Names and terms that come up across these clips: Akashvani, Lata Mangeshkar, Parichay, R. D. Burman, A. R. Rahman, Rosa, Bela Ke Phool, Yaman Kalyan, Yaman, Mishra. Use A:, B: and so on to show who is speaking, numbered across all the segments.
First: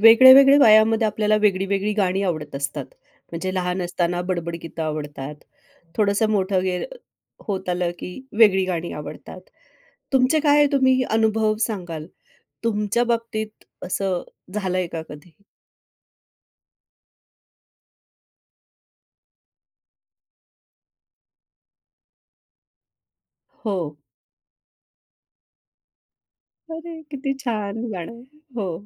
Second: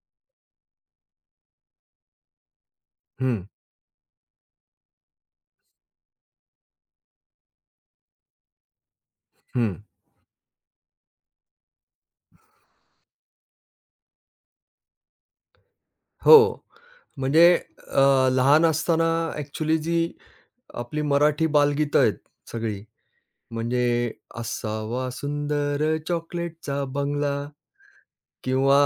A: वेगळ्या-वेगळ्या वयामध्ये आपल्याला वेगळी-वेगळी गाणी आवडत असतात.
B: हं,
A: म्हणजे लहान असताना बडबड गीतं आवडतात. थोडंसं मोठं गे होत आलं की वेगळी गाणी आवडतात.
B: हं.
A: तुमचे काय तुम्ही अनुभव सांगाल? तुमच्या बाबतीत असं झालंय का कधी?
B: हो. म्हणजे लहान असताना ॲक्चुअली जी आपली मराठी बालगीतं आहेत सगळी,
A: हो.
B: म्हणजे असावा सुंदर चॉकलेटचा
A: अरे किती
B: बंगला
A: छान गाणं आहे. हो.
B: किंवा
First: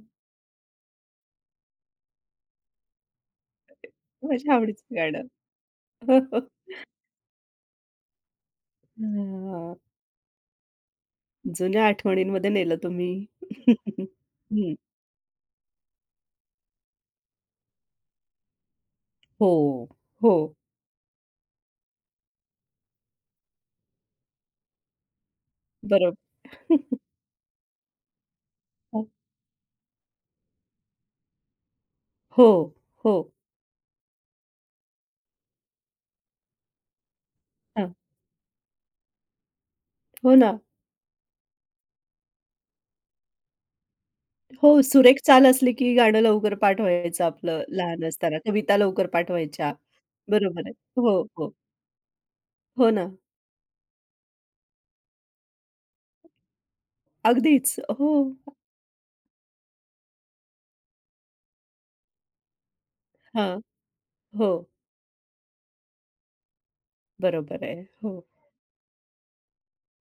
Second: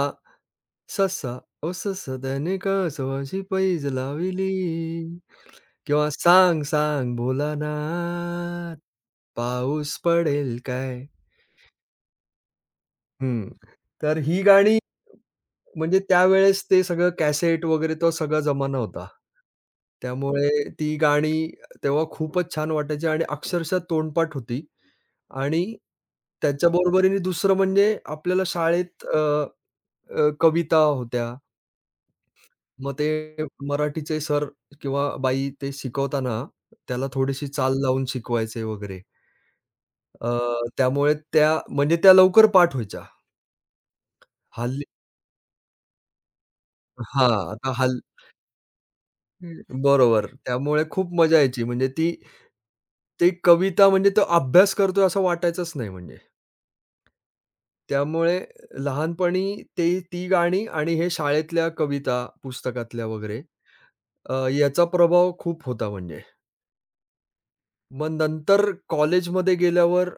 B: ससा ओ ससा त्याने कासवाशी पैज लाविली
A: माझ्या आवडीचं गाणं.
B: किंवा
A: हो, हो.
B: सांग, सांग भोलानाथ,
A: हां.
B: पाऊस पडेल काय?
A: जुन्या आठवणींमध्ये नेलं तुम्ही.
B: हं. तर ही
A: हं.
B: गाणी म्हणजे त्यावेळेस ते सगळं कॅसेट वगैरे तो सगळा जमाना होता.
A: हो,
B: त्यामुळे
A: हो.
B: ती गाणी तेव्हा खूपच छान वाटायची आणि अक्षरशः तोंडपाठ होती. आणि
A: बरोबर.
B: त्याच्या बरोबरीने दुसरं म्हणजे आपल्याला शाळेत अ, अ, कविता होत्या.
A: हो,
B: मग
A: हो.
B: ते मराठीचे सर किंवा बाई ते शिकवताना त्याला थोडीशी चाल
A: हां.
B: लावून शिकवायचे वगैरे. अ,
A: हो ना.
B: त्यामुळे त्या लवकर पाठ व्हायच्या.
A: हो,
B: हल्ली
A: सुरेख चाल असली की गाणं लवकर पाठ व्हायचं
B: हां,
A: आपलं
B: आता हल्
A: लहान असताना. कविता लवकर पाठ व्हायच्या.
B: हं, बरोबर.
A: बरोबर आहे.
B: त्यामुळे खूप
A: हो,
B: मजा
A: हो.
B: यायची म्हणजे ती
A: हो ना.
B: ती कविता म्हणजे तो अभ्यास करतोय असं वाटायचंच नाही म्हणजे.
A: अगदीच. हो.
B: त्यामुळे लहानपणी ती गाणी आणि हे शाळेतल्या कविता पुस्तकातल्या वगैरे
A: हां. हो.
B: याचा प्रभाव खूप होता म्हणजे.
A: बरोबर आहे.
B: मग
A: हो.
B: नंतर कॉलेजमध्ये गेल्यावर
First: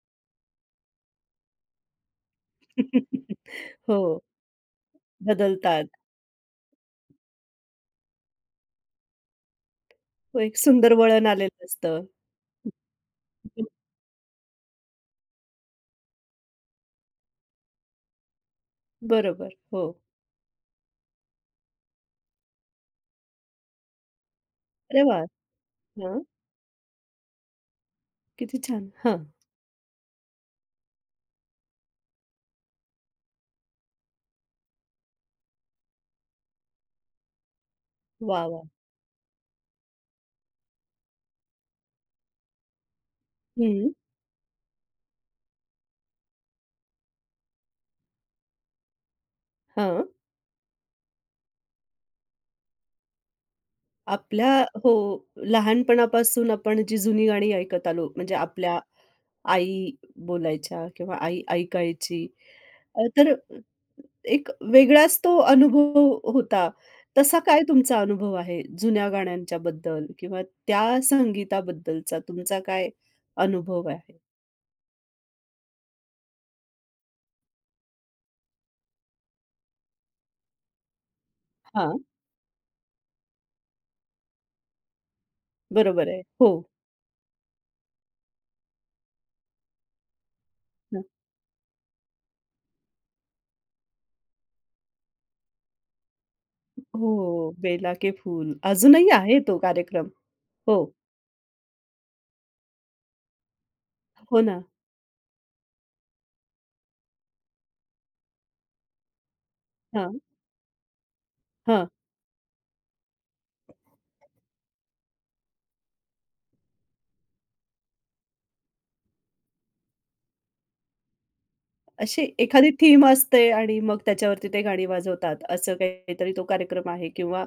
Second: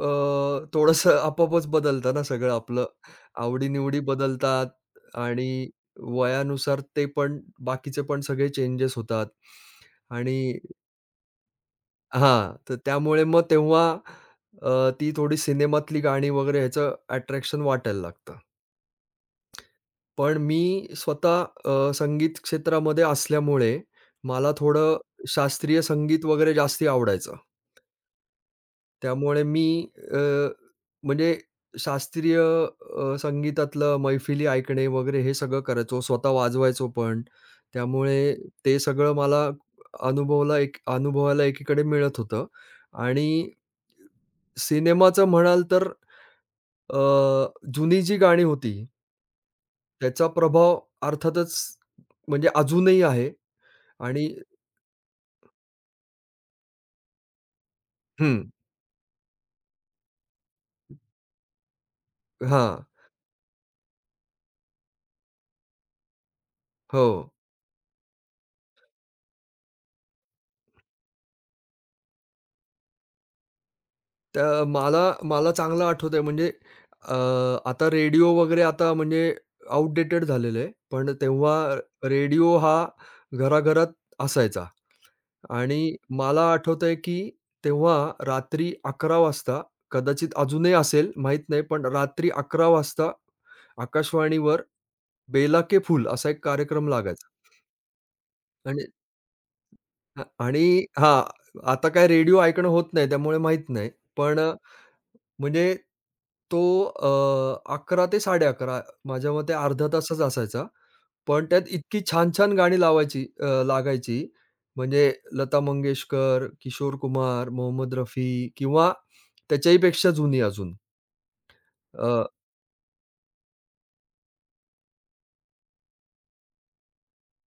B: अ, थोडंसं आपोआपच बदलतं ना सगळं आपलं. आवडी
A: हो,
B: बदलतात आणि
A: बदलतात.
B: वयानुसार ते पण बाकीचे पण सगळे चेंजेस होतात आणि
A: हो, एक सुंदर वळण आलेलं असतं.
B: हां, तर त्यामुळे मग तेव्हा ती थोडी सिनेमातली गाणी वगैरे ह्याचं अट्रॅक्शन वाटायला लागतं.
A: बरोबर. हो.
B: पण मी स्वतः संगीत क्षेत्रामध्ये असल्यामुळे मला थोडं
A: अरे वाह!
B: शास्त्रीय
A: हां,
B: संगीत वगैरे जास्ती आवडायचं.
A: किती छान. हां.
B: त्यामुळे मी अ, म्हणजे शास्त्रीय संगीतातलं मैफिली ऐकणे वगैरे हे सगळं करायचो. स्वतः वाजवायचो पण. त्यामुळे
A: वाह, वाह!
B: ते सगळं मला अनुभवला एक अनुभवायला एकीकडे मिळत होतं आणि
A: हं.
B: सिनेमाचं म्हणाल तर अ, जुनी जी गाणी होती
A: हां.
B: त्याचा प्रभाव अर्थातच म्हणजे अजूनही आहे आणि
A: आपल्या हो, लहानपणापासून आपण जी जुनी गाणी ऐकत आलो, म्हणजे
B: हं,
A: आपल्या आई बोलायच्या किंवा आई ऐकायची.
B: हां,
A: तर एक वेगळाच तो अनुभव होता.
B: हो.
A: तसा काय तुमचा अनुभव आहे जुन्या गाण्यांच्याबद्दल किंवा त्या संगीताबद्दलचा तुमचा काय अनुभव आहे?
B: तर मला मला चांगलं आठवतंय म्हणजे अ, आता रेडिओ वगैरे आता म्हणजे आउटडेटेड झालेलं आहे. पण तेव्हा
A: हां,
B: रेडिओ हा घराघरात असायचा. आणि
A: बरोबर आहे.
B: मला
A: हो.
B: आठवतंय, की तेव्हा रात्री 11:00 वाजता, कदाचित अजूनही
A: हं.
B: असेल माहीत नाही, पण रात्री 11:00 वाजता आकाशवाणीवर "बेला के फूल" असा एक कार्यक्रम लागायचा
A: हो, बेला के फूल.
B: आणि
A: अजूनही आहे तो कार्यक्रम. हो,
B: हां, आता काय रेडिओ ऐकणं होत नाही त्यामुळे माहीत नाही. पण
A: हो ना.
B: म्हणजे तो अ, 11:00 ते 11:30 माझ्या मते अर्धा
A: हां,
B: तासच असायचा. पण त्यात
A: हां.
B: इतकी छान-छान गाणी लागायची. म्हणजे लता मंगेशकर, किशोर कुमार, मोहम्मद रफी किंवा त्याच्याही पेक्षा जुनी अजून
A: अशी
B: अ,
A: एखादी थीम असते आणि मग त्याच्यावरती ते गाणी वाजवतात, असं काहीतरी तो कार्यक्रम आहे किंवा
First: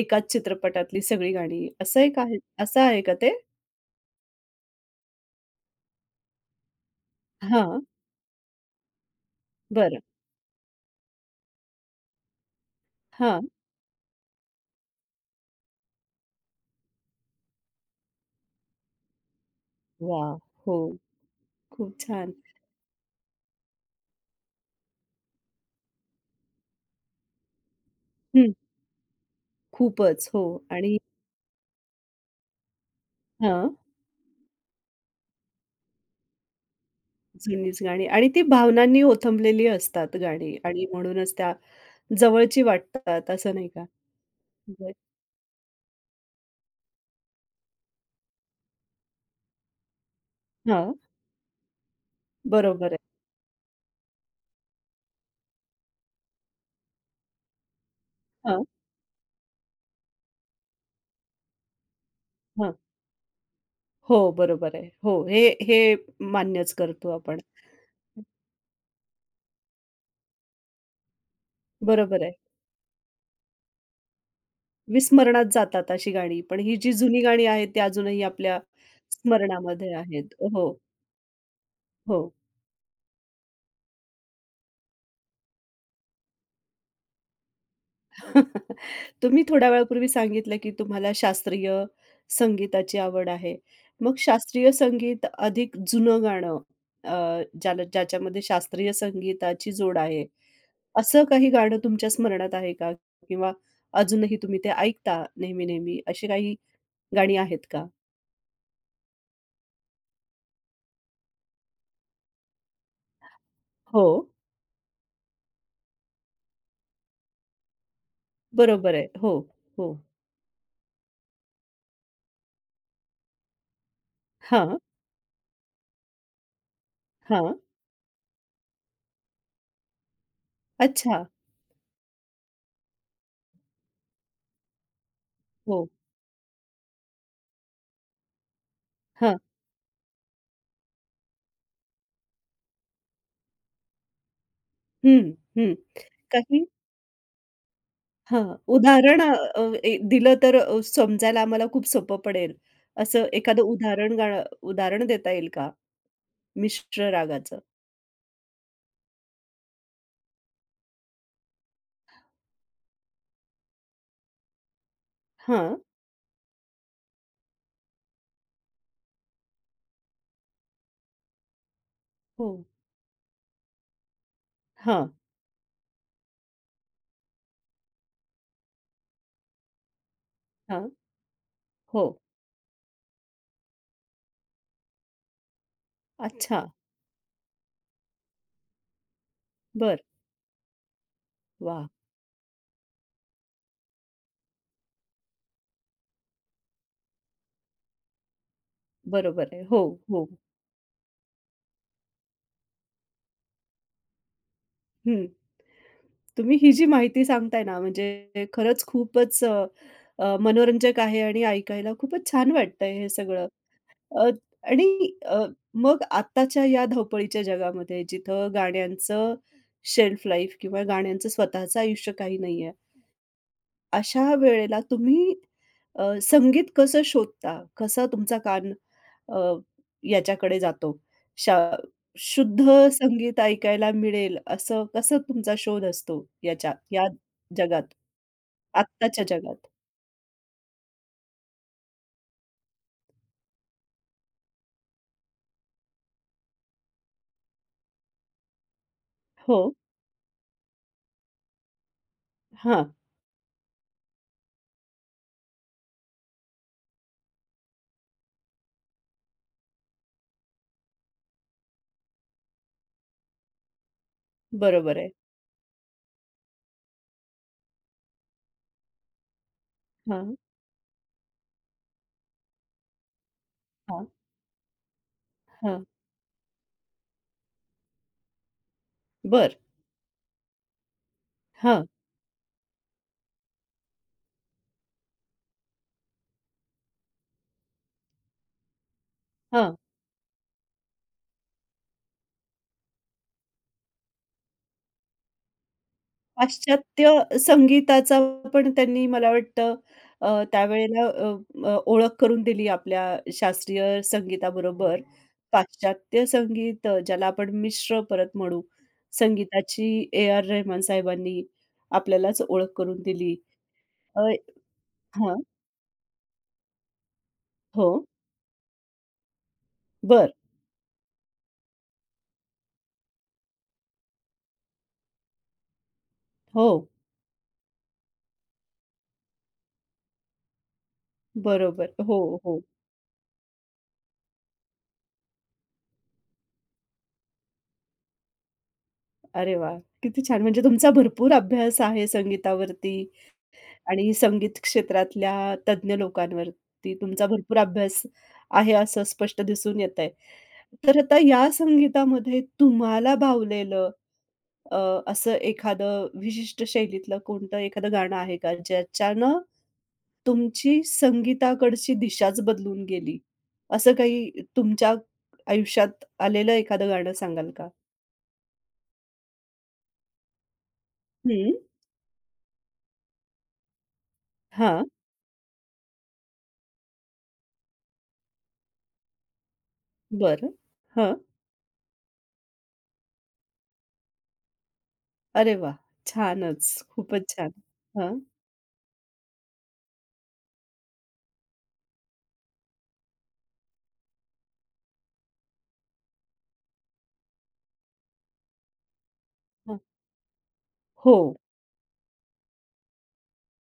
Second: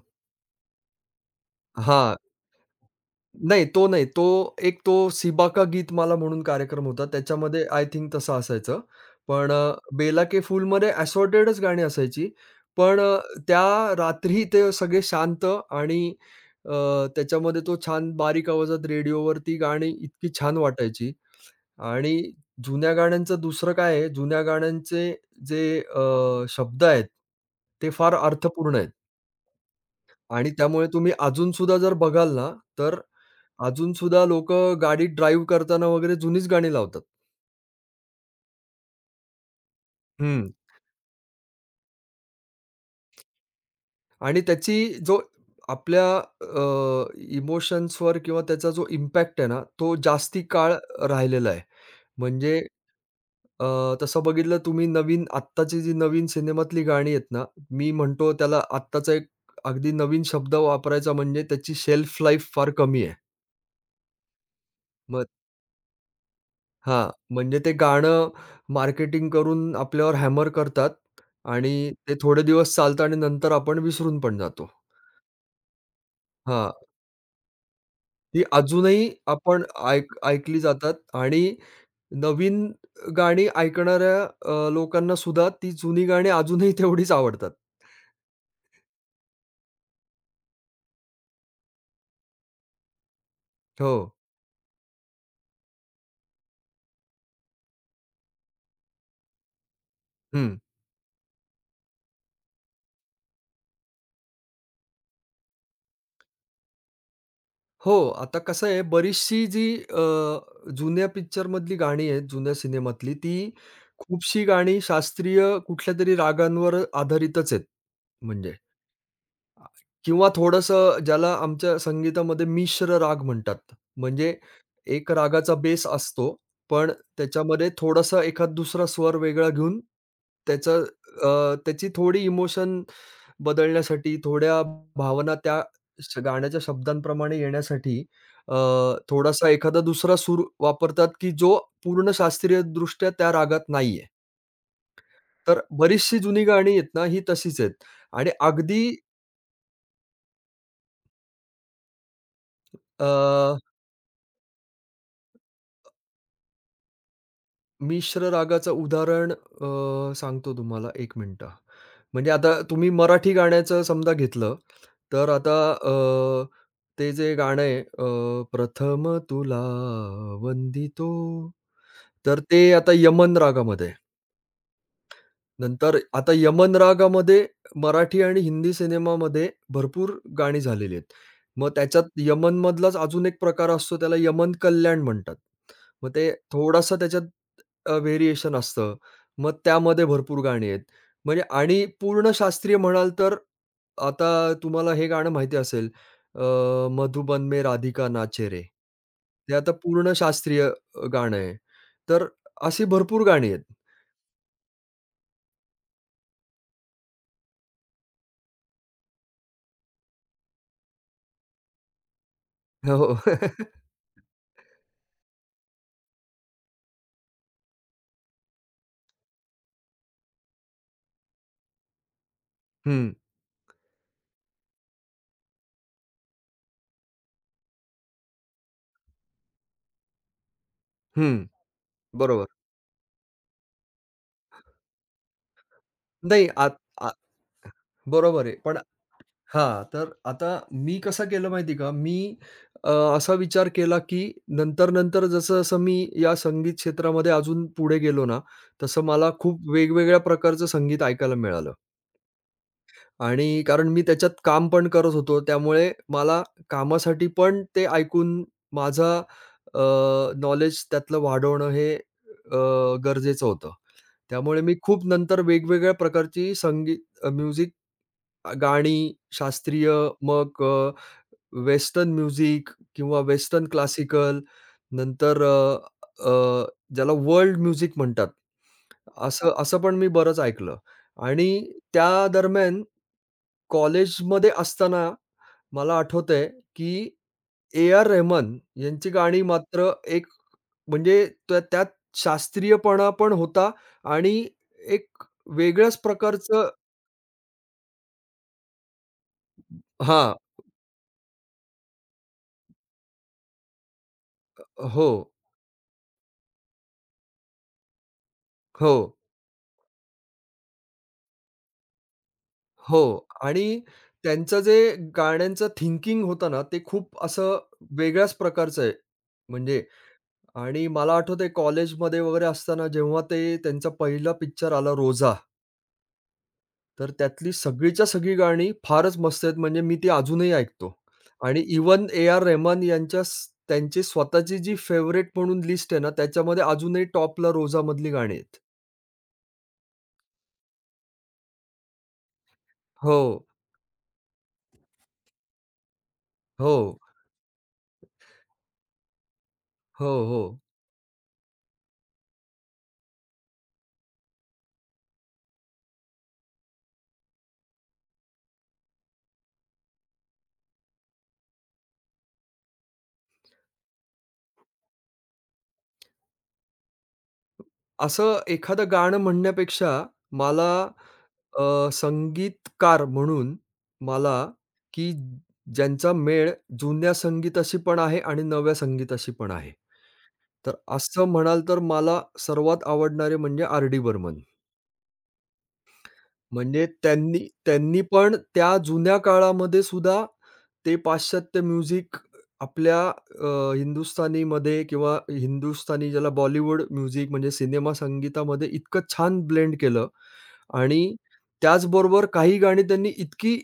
A: एकाच चित्रपटातली सगळी गाणी असं
B: हां.
A: एक आहे असं आहे का ते?
B: नाही तो नाही. तो सिबाका गीत माला म्हणून कार्यक्रम होता. त्याच्यामध्ये
A: हां,
B: आय थिंक तसं असायचं. पण
A: बरं.
B: बेला के फूलमध्ये असॉर्टेडच गाणी असायची. पण
A: हां.
B: त्या रात्री ते सगळे शांत आणि अ, त्याच्यामध्ये तो छान बारीक आवाजात रेडिओवरती गाणी इतकी
A: वाह!
B: छान
A: हो,
B: वाटायची.
A: खूप
B: आणि
A: छान.
B: जुन्या गाण्यांचं दुसरं काय आहे, जुन्या गाण्यांचे जे शब्द आहेत, ते फार
A: हं,
B: अर्थपूर्ण आहेत
A: खूपच. हो
B: आणि त्यामुळे
A: आणि
B: तुम्ही अजूनसुद्धा जर बघाल ना, तर
A: हां,
B: अजूनसुद्धा लोक गाडी ड्राईव्ह करताना वगैरे जुनीच गाणी लावतात.
A: जुनीच गाणी आणि ती भावनांनी ओथंबलेली असतात
B: हं.
A: गाणी आणि म्हणूनच त्या जवळची वाटतात असं नाही का?
B: आणि त्याची
A: बरं.
B: जो आपल्या इमोशन्सवर किंवा त्याचा जो इम्पॅक्ट आहे ना, तो जास्ती काळ
A: हां,
B: राहिलेला आहे. म्हणजे
A: बरोबर आहे.
B: अ, तसं बघितलं तुम्ही नवीन आत्ताची जी नवीन सिनेमातली गाणी आहेत ना, मी म्हणतो त्याला
A: हां,
B: आत्ताचा एक अगदी नवीन शब्द वापरायचा म्हणजे त्याची शेल्फ लाईफ फार
A: हां.
B: कमी आहे.
A: हो, बरोबर आहे. हो,
B: मग
A: हे हे मान्यच
B: हां,
A: करतो आपण.
B: म्हणजे ते गाणं मार्केटिंग करून आपल्यावर हॅमर करतात आणि ते
A: बरोबर आहे.
B: थोडे दिवस चालतं आणि नंतर आपण विसरून पण जातो.
A: विस्मरणात जातात अशी गाणी. पण
B: हां,
A: ही जी जुनी गाणी आहेत ती अजूनही
B: ती
A: आपल्या
B: अजूनही आपण
A: स्मरणामध्ये आहेत.
B: ऐकली
A: हो,
B: जातात आणि
A: हो.
B: नवीन गाणी ऐकणाऱ्या लोकांनासुद्धा ती जुनी गाणी अजूनही तेवढीच आवडतात.
A: तुम्ही थोड्या वेळापूर्वी सांगितलं, की तुम्हाला शास्त्रीय संगीताची आवड आहे.
B: हो.
A: मग शास्त्रीय संगीत अधिक जुनं गाणं अ, ज्याला ज्याच्यामध्ये शास्त्रीय संगीताची जोड आहे.
B: हं.
A: असं काही गाणं तुमच्या स्मरणात आहे का? किंवा अजूनही तुम्ही ते ऐकता नेहमी-नेहमी अशी काही गाणी आहेत का?
B: हो, आता कसं आहे बरीचशी जी जुन्या पिक्चरमधली गाणी आहेत, जुन्या सिनेमातली, ती
A: हो,
B: खूपशी गाणी शास्त्रीय कुठल्यातरी रागांवर आधारितच आहेत. म्हणजे
A: बरोबर आहे. हो,
B: आ,
A: हो.
B: किंवा थोडंसं ज्याला आमच्या संगीतामध्ये मिश्र राग म्हणतात. म्हणजे
A: हां,
B: एक रागाचा बेस असतो, पण
A: हां.
B: त्याच्यामध्ये थोडासा एखाद दुसरा स्वर वेगळा घेऊन त्याचं
A: अच्छा.
B: अ, त्याची थोडी इमोशन बदलण्यासाठी थोड्या भावना त्या
A: हो.
B: गाण्याच्या शब्दांप्रमाणे येण्यासाठी अ,
A: हां.
B: थोडासा एखादा दुसरा सूर वापरतात, की जो पूर्ण शास्त्रीयदृष्ट्या त्या रागात नाहीये.
A: हं,
B: तर
A: हं.
B: बरीचशी जुनी
A: काही
B: गाणी आहेत ना, ही तशीच आहेत आणि
A: हां,
B: अगदी
A: उदाहरण अ, अ, दिलं तर समजायला आम्हाला खूप सोपं पडेल.
B: अ
A: असं एखादं उदाहरण देता येईल का? मिश्र रागाचं?
B: मिश्र रागाचं उदाहरण सांगतो तुम्हाला एक मिनिटं. म्हणजे आता तुम्ही मराठी गाण्याचं समजा घेतलं, तर आता
A: हां.
B: ते जे गाणं आहे प्रथम तुला वंदितो, तर
A: हो.
B: ते आता यमन रागामध्ये आहे.
A: हां,
B: नंतर आता यमन रागामध्ये मराठी आणि हिंदी सिनेमामध्ये भरपूर गाणी
A: हां.
B: झालेली आहेत. मग
A: हो.
B: त्याच्यात यमनमधलाच अजून एक प्रकार असतो त्याला यमन कल्याण म्हणतात. मग ते
A: अच्छा.
B: थोडासा त्याच्यात व्हेरिएशन असतं. मग
A: बरं.
B: त्यामध्ये भरपूर गाणी आहेत. म्हणजे आणि
A: वाह!
B: पूर्ण शास्त्रीय म्हणाल तर आता तुम्हाला हे गाणं माहिती असेल अ, मधुबन में राधिका नाचे रे.
A: बरोबर
B: ते
A: आहे.
B: आता
A: हो,
B: पूर्ण
A: हो.
B: शास्त्रीय गाणं आहे. तर अशी भरपूर गाणी आहेत.
A: हं. तुम्ही ही जी माहिती सांगताय ना, म्हणजे खरंच खूपच अ, अ, मनोरंजक आहे आणि ऐकायला खूपच छान वाटतंय हे
B: हो.
A: सगळं. अ, आणि मग आत्ताच्या या धावपळीच्या जगामध्ये जिथं गाण्यांचं शेल्फ लाईफ किंवा गाण्यांचं स्वतःचं आयुष्य काही नाहीये.
B: हं.
A: अशा वेळेला तुम्ही संगीत कसं शोधता? कसा तुमचा कान अ, याच्याकडे जातो?
B: हं,
A: शा
B: बरोबर.
A: शुद्ध संगीत ऐकायला मिळेल असं कसं तुमचा शोध असतो
B: नाही
A: याच्या
B: आत
A: या
B: आ
A: जगात,
B: बरोबर आहे. पण
A: आत्ताच्या जगात?
B: हां, तर आता मी कसं केलं माहिती आहे का? अ, असा विचार केला, की नंतर-नंतर जसं-जसं मी या संगीत क्षेत्रामध्ये अजून पुढे गेलो ना, तसं मला
A: हो.
B: खूप वेगवेगळ्या प्रकारचं संगीत ऐकायला मिळालं
A: हां.
B: आणि कारण मी त्याच्यात काम पण करत होतो. त्यामुळे मला कामासाठी पण ते ऐकून माझा नॉलेज त्यातलं वाढवणं हे गरजेचं होतं. त्यामुळे मी
A: बरोबर
B: खूप
A: आहे.
B: नंतर वेगवेगळ्या प्रकारची म्युझिक, गाणी, शास्त्रीय,
A: हां,
B: मग वेस्टर्न म्युझिक किंवा वेस्टर्न
A: हां,
B: क्लासिकल, नंतर अ,
A: हां.
B: अ, ज्याला वर्ल्ड म्युझिक म्हणतात.
A: बरं.
B: असं असं पण मी बरंच ऐकलं आणि
A: हां,
B: त्या दरम्यान कॉलेजमध्ये असताना मला आठवतंय, की ए. आर. रेहमान यांची गाणी
A: हां.
B: मात्र एक म्हणजे त्यात शास्त्रीयपणा पण होता आणि एक वेगळ्याच प्रकारचं
A: पाश्चात्य संगीताचा पण त्यांनी मला वाटतं
B: हां.
A: त्यावेळेला अ, अ, ओळख करून दिली आपल्या शास्त्रीय संगीताबरोबर.
B: हो,
A: पाश्चात्य संगीत ज्याला आपण मिश्र परत म्हणू,
B: हो,
A: संगीताची ए.आर. रेहमान साहेबांनी आपल्यालाच ओळख करून
B: हो.
A: दिली.
B: आणि
A: अ,
B: त्यांचं जे
A: हां.
B: गाण्यांचं थिंकिंग होतं ना, ते खूप असं
A: हो.
B: वेगळ्याच प्रकारचं आहे. म्हणजे
A: बरं.
B: आणि मला आठवतंय कॉलेजमध्ये वगैरे असताना जेव्हा ते त्यांचा पहिला पिक्चर आला रोजा.
A: हो.
B: तर त्यातली सगळीच्या सगळी गाणी फारच मस्त आहेत, म्हणजे मी ती अजूनही ऐकतो. आणि
A: बरोबर.
B: इव्हन
A: हो,
B: ए.आर.
A: हो.
B: रहमान यांच्या स त्यांची स्वतःची जी फेवरेट म्हणून लिस्ट आहे ना, त्याच्यामध्ये अजूनही टॉपला रोजामधली गाणी आहेत.
A: अरे वाह! किती छान. म्हणजे तुमचा भरपूर अभ्यास आहे संगीतावरती.
B: हो,
A: आणि संगीत क्षेत्रातल्या तज्ञ
B: हो,
A: लोकांवरती तुमचा भरपूर अभ्यास आहे असं स्पष्ट दिसून
B: हो,
A: येतंय.
B: हो.
A: तर आता या संगीतामध्ये तुम्हाला भावलेलं अ, असं एखादं विशिष्ट शैलीतलं कोणतं एखादं गाणं आहे का? ज्याच्यानं तुमची संगीताकडची दिशाच बदलून गेली? असं काही तुमच्या आयुष्यात आलेलं एखादं गाणं सांगाल का?
B: असं एखादं गाणं म्हणण्यापेक्षा मला
A: हं.
B: संगीतकार म्हणून मला
A: हां.
B: की ज्यांचा मेळ जुन्या संगीताशी पण आहे आणि नव्या संगीताशी पण आहे.
A: बरं.
B: तर
A: हं.
B: असं म्हणाल तर मला सर्वात आवडणारे म्हणजे आर.डी. बर्मन.
A: अरे वाह! छानच.
B: म्हणजे
A: खूपच
B: त्यांनी
A: छान.
B: त्यांनी
A: हां.
B: पण त्या जुन्या काळामध्ये सुद्धा ते पाश्चात्य म्युझिक आपल्या अ, हिंदुस्थानीमध्ये किंवा हिंदुस्थानी ज्याला बॉलिवूड म्युझिक म्हणजे सिनेमा संगीतामध्ये इतकं छान ब्लेंड केलं आणि
A: हो.
B: त्याचबरोबर काही गाणी त्यांनी इतकी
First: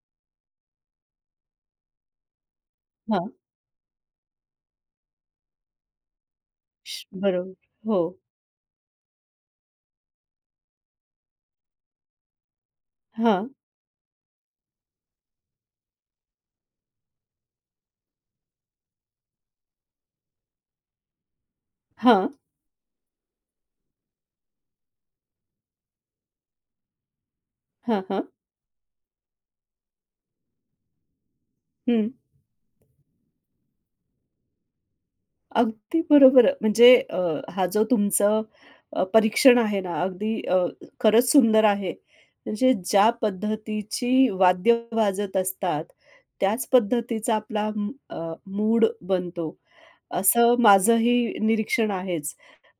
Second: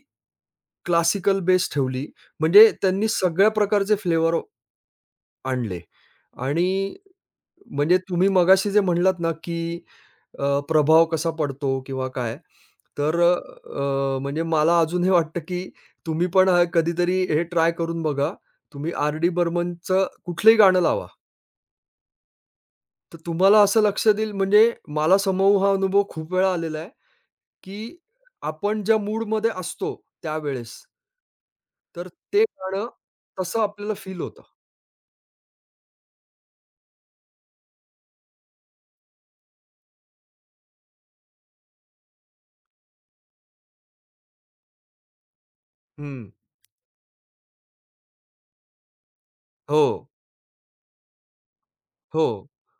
B: क्लासिकल बेस ठेवली म्हणजे त्यांनी
A: हां.
B: सगळ्या प्रकारचे फ्लेवर आणले आणि
A: श बरोबर.
B: म्हणजे
A: हो.
B: तुम्ही मगाशी जे म्हणलात ना, की प्रभाव कसा पडतो किंवा काय, तर
A: हां,
B: म्हणजे मला अजून हे वाटतं, की तुम्ही पण कधीतरी हे ट्राय करून बघा. तुम्ही आर.डी. बर्मनचं कुठलंही गाणं लावा,
A: हां,
B: तर तुम्हाला असं लक्षात येईल म्हणजे मला समोर हा अनुभव खूप वेळा आलेला आहे, की
A: हां, हां.
B: आपण ज्या मूडमध्ये असतो त्यावेळेस, तर
A: हं.
B: ते गाणं तसं आपल्याला फील होतं.
A: अगदी बरोबर आहे. म्हणजे हा जो तुमचं परीक्षण आहे ना, अगदी खरंच सुंदर आहे. म्हणजे ज्या पद्धतीची वाद्य वाजत असतात,
B: हं.
A: त्याच पद्धतीचा आपला मूड बनतो.
B: हो,
A: असं माझंही निरीक्षण
B: हो.
A: आहेच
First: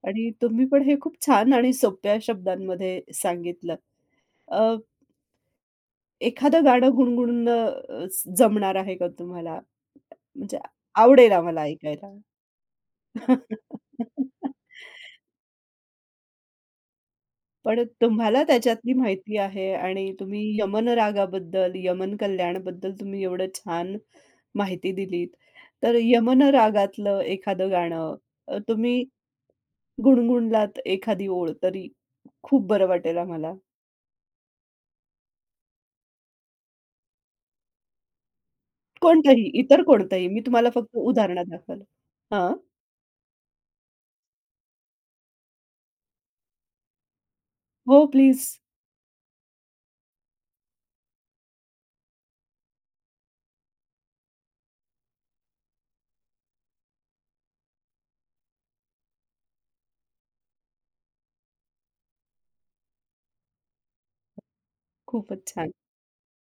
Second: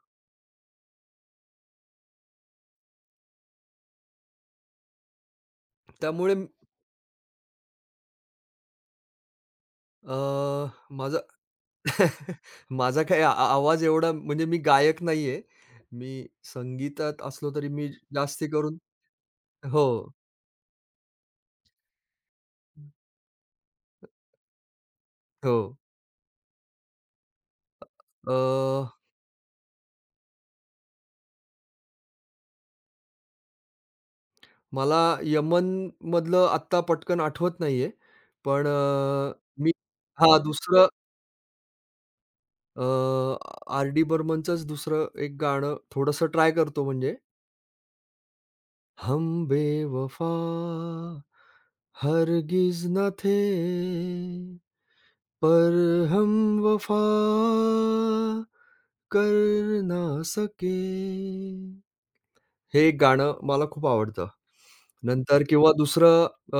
A: आणि तुम्ही पण हे खूप छान आणि सोप्या शब्दांमध्ये सांगितलं. अ,
B: त्यामुळे
A: एखादं गाणं गुणगुणणं अ, जमणार आहे का तुम्हाला?
B: अ,
A: म्हणजे
B: माझा
A: आवडेल आम्हाला ऐकायला.
B: माझा काय आ आ आवाज एवढा म्हणजे मी गायक नाहीये. मी संगीतात असलो तरी
A: पण
B: मी
A: तुम्हाला
B: जास्ती करून
A: त्याच्यातली माहिती आहे
B: हो,
A: आणि तुम्ही यमन रागाबद्दल, यमन कल्याणबद्दल तुम्ही एवढं छान माहिती दिलीत.
B: हो.
A: तर यमन रागातलं एखादं गाणं
B: अ,
A: तुम्ही गुणगुणलात एखादी ओळ तरी खूप बरं वाटेल आम्हाला.
B: मला यमनमधलं आत्ता पटकन आठवत नाहीये. पण
A: कोणतंही,
B: मी
A: इतर कोणतंही. मी तुम्हाला
B: दुसरं
A: फक्त उदाहरणं दाखवलं. हां.
B: अ, आर-डी बर्मनचंच दुसरं एक गाणं थोडंसं ट्राय करतो म्हणजे
A: हो, प्लीज.
B: हम बेवफा हरगिज न थे पर हम वफा कर ना सके. हे गाणं मला खूप आवडतं. नंतर
A: खूपच
B: किंवा
A: छान.
B: दुसरं अ,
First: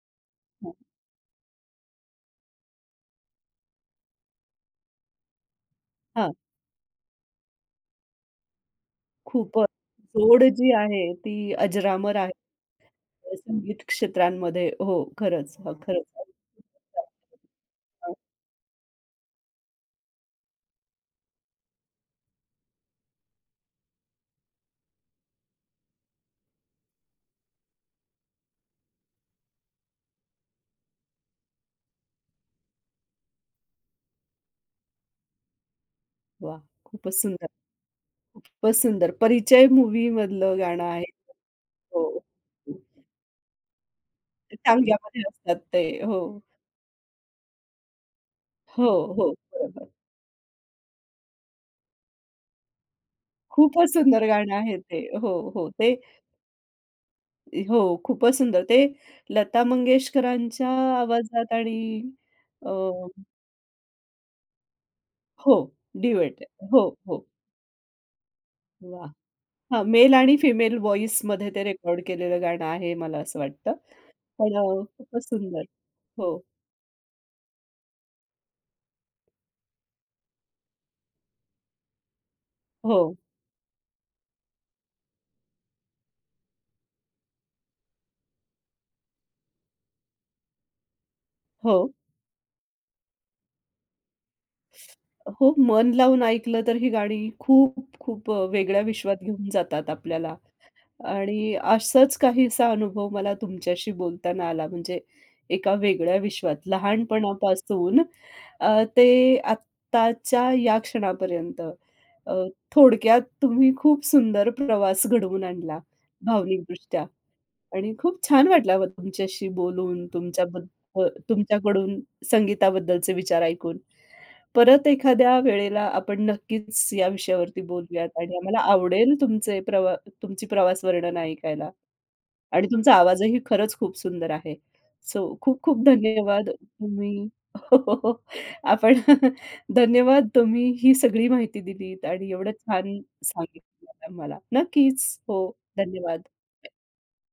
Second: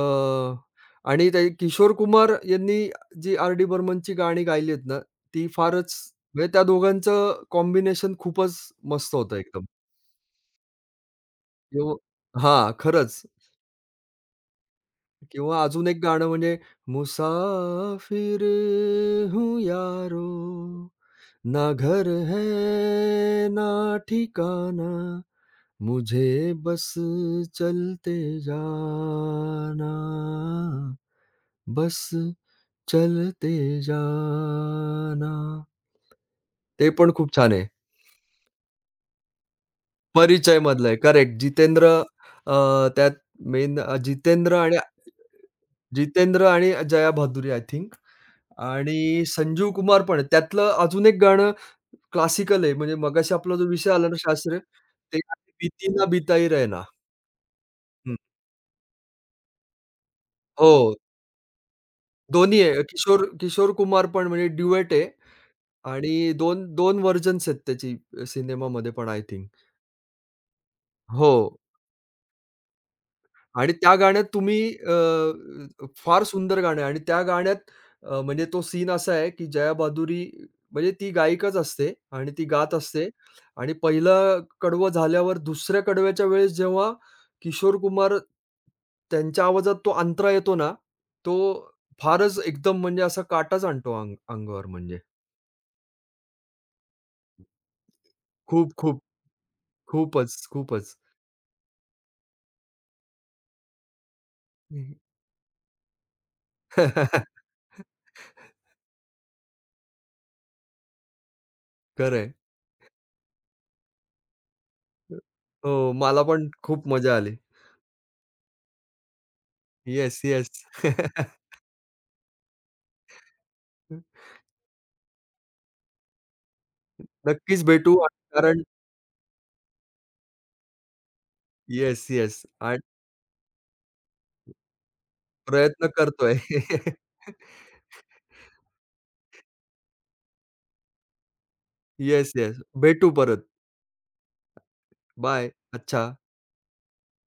B: आणि ते किशोर कुमार यांनी जी आर.डी. बर्मनची गाणी गायली आहेत ना, ती फारच
A: हां,
B: म्हणजे त्या दोघांचं कॉम्बिनेशन खूपच मस्त होतं एकदम.
A: खूपच. जोड जी आहे ती
B: किंवा
A: अजरामर आहे
B: हां, खरंच.
A: संगीत क्षेत्रांमध्ये. हो, खरंच.
B: किंवा
A: हां,
B: अजून एक
A: खरंच.
B: गाणं म्हणजे
A: हां,
B: मुसाफिर हूँ यारो ना घर है ना ठिकाना मुझे बस चलते जाना बस चलते जाना
A: वाह!
B: ते पण
A: खूपच
B: खूप
A: सुंदर,
B: छान आहे.
A: खूपच सुंदर. परिचय मूव्हीमधलं
B: परिचय
A: गाणं
B: मधलं आहे.
A: आहे.
B: करेक्ट जितेंद्र
A: हो.
B: त्यात मेन जितेंद्र आणि
A: टांग्यामध्ये असतात ते. हो,
B: जितेंद्र आणि जया भादुरी आय थिंक
A: हो,
B: आणि
A: हो.
B: संजीव
A: बरोबर.
B: कुमार पण आहे. त्यातलं अजून एक गाणं क्लासिकल आहे. म्हणजे मगाशी आपला जो विषय
A: खूपच
B: आला ना
A: सुंदर गाणं
B: शास्त्रीय,
A: आहे ते.
B: ते
A: हो,
B: आहे
A: हो.
B: "बीती
A: ते
B: ना बिताई रहना."
A: हो,
B: हं.
A: खूपच सुंदर. ते लता मंगेशकरांच्या
B: हो.
A: आवाजात आणि
B: दोन्ही
A: अ,
B: आहे. किशोर किशोर कुमार पण म्हणजे ड्युएट आहे
A: हो,
B: आणि
A: ड्युएट
B: दोन
A: आहे. हो,
B: 2
A: हो.
B: व्हर्जन्स आहेत त्याची सिनेमामध्ये
A: वाह!
B: पण आय थिंक.
A: हां, मेल आणि फिमेल
B: हो.
A: व्हॉईसमध्ये ते रेकॉर्ड केलेलं गाणं आहे मला असं वाटतं.
B: आणि त्या गाण्यात
A: पण खूपच सुंदर.
B: फार
A: हो,
B: सुंदर गाणं आहे आणि त्या गाण्यात म्हणजे तो सीन असा आहे, की जया बादुरी म्हणजे ती गायिकाच असते आणि ती गात असते
A: हो,
B: आणि पहिलं कडवं झाल्यावर दुसऱ्या कडव्याच्या वेळेस जेव्हा किशोर कुमार त्यांच्या आवाजात तो अंतरा येतो ना, तो
A: हो.
B: फारच एकदम म्हणजे असा काटाच आणतो अंगावर म्हणजे.
A: हो, मन लावून ऐकलं तर ही गाणी खूप खूप
B: खूप,
A: वेगळ्या
B: खूप,
A: विश्वात घेऊन जातात आपल्याला
B: खूपच, खूपच.
A: आणि असंच काहीसा अनुभव मला तुमच्याशी बोलताना आला. म्हणजे एका वेगळ्या विश्वात लहानपणापासून ते आत्ताच्या या क्षणापर्यंत
B: खरं
A: अ, थोडक्यात तुम्ही खूप सुंदर प्रवास घडवून
B: हो,
A: आणला
B: मला पण खूप
A: भावनिकदृष्ट्या.
B: मजा आली.
A: आणि खूप छान वाटलं तुमच्याशी बोलून,
B: येस, येस.
A: तुमच्याकडून संगीताबद्दलचे विचार ऐकून. परत एखाद्या वेळेला आपण नक्कीच या विषयावरती
B: नक्कीच भेटू
A: बोलूयात
B: आणि
A: आणि आम्हाला
B: कारण
A: आवडेल तुमचे प्रवा तुमची प्रवास वर्णन ऐकायला.
B: Yes, yes.
A: आणि
B: आणि
A: तुमचा आवाजही खरंच खूप सुंदर आहे. सो खूप खूप
B: प्रयत्न करतोय.
A: धन्यवाद तुम्ही हो, हो, हो. आपण धन्यवाद तुम्ही ही सगळी माहिती दिलीत आणि
B: येस,
A: एवढं
B: येस.
A: छान
B: भेटू परत.
A: सांगितलं आम्हाला. नक्कीच. हो,
B: बाय. अच्छा.
A: धन्यवाद.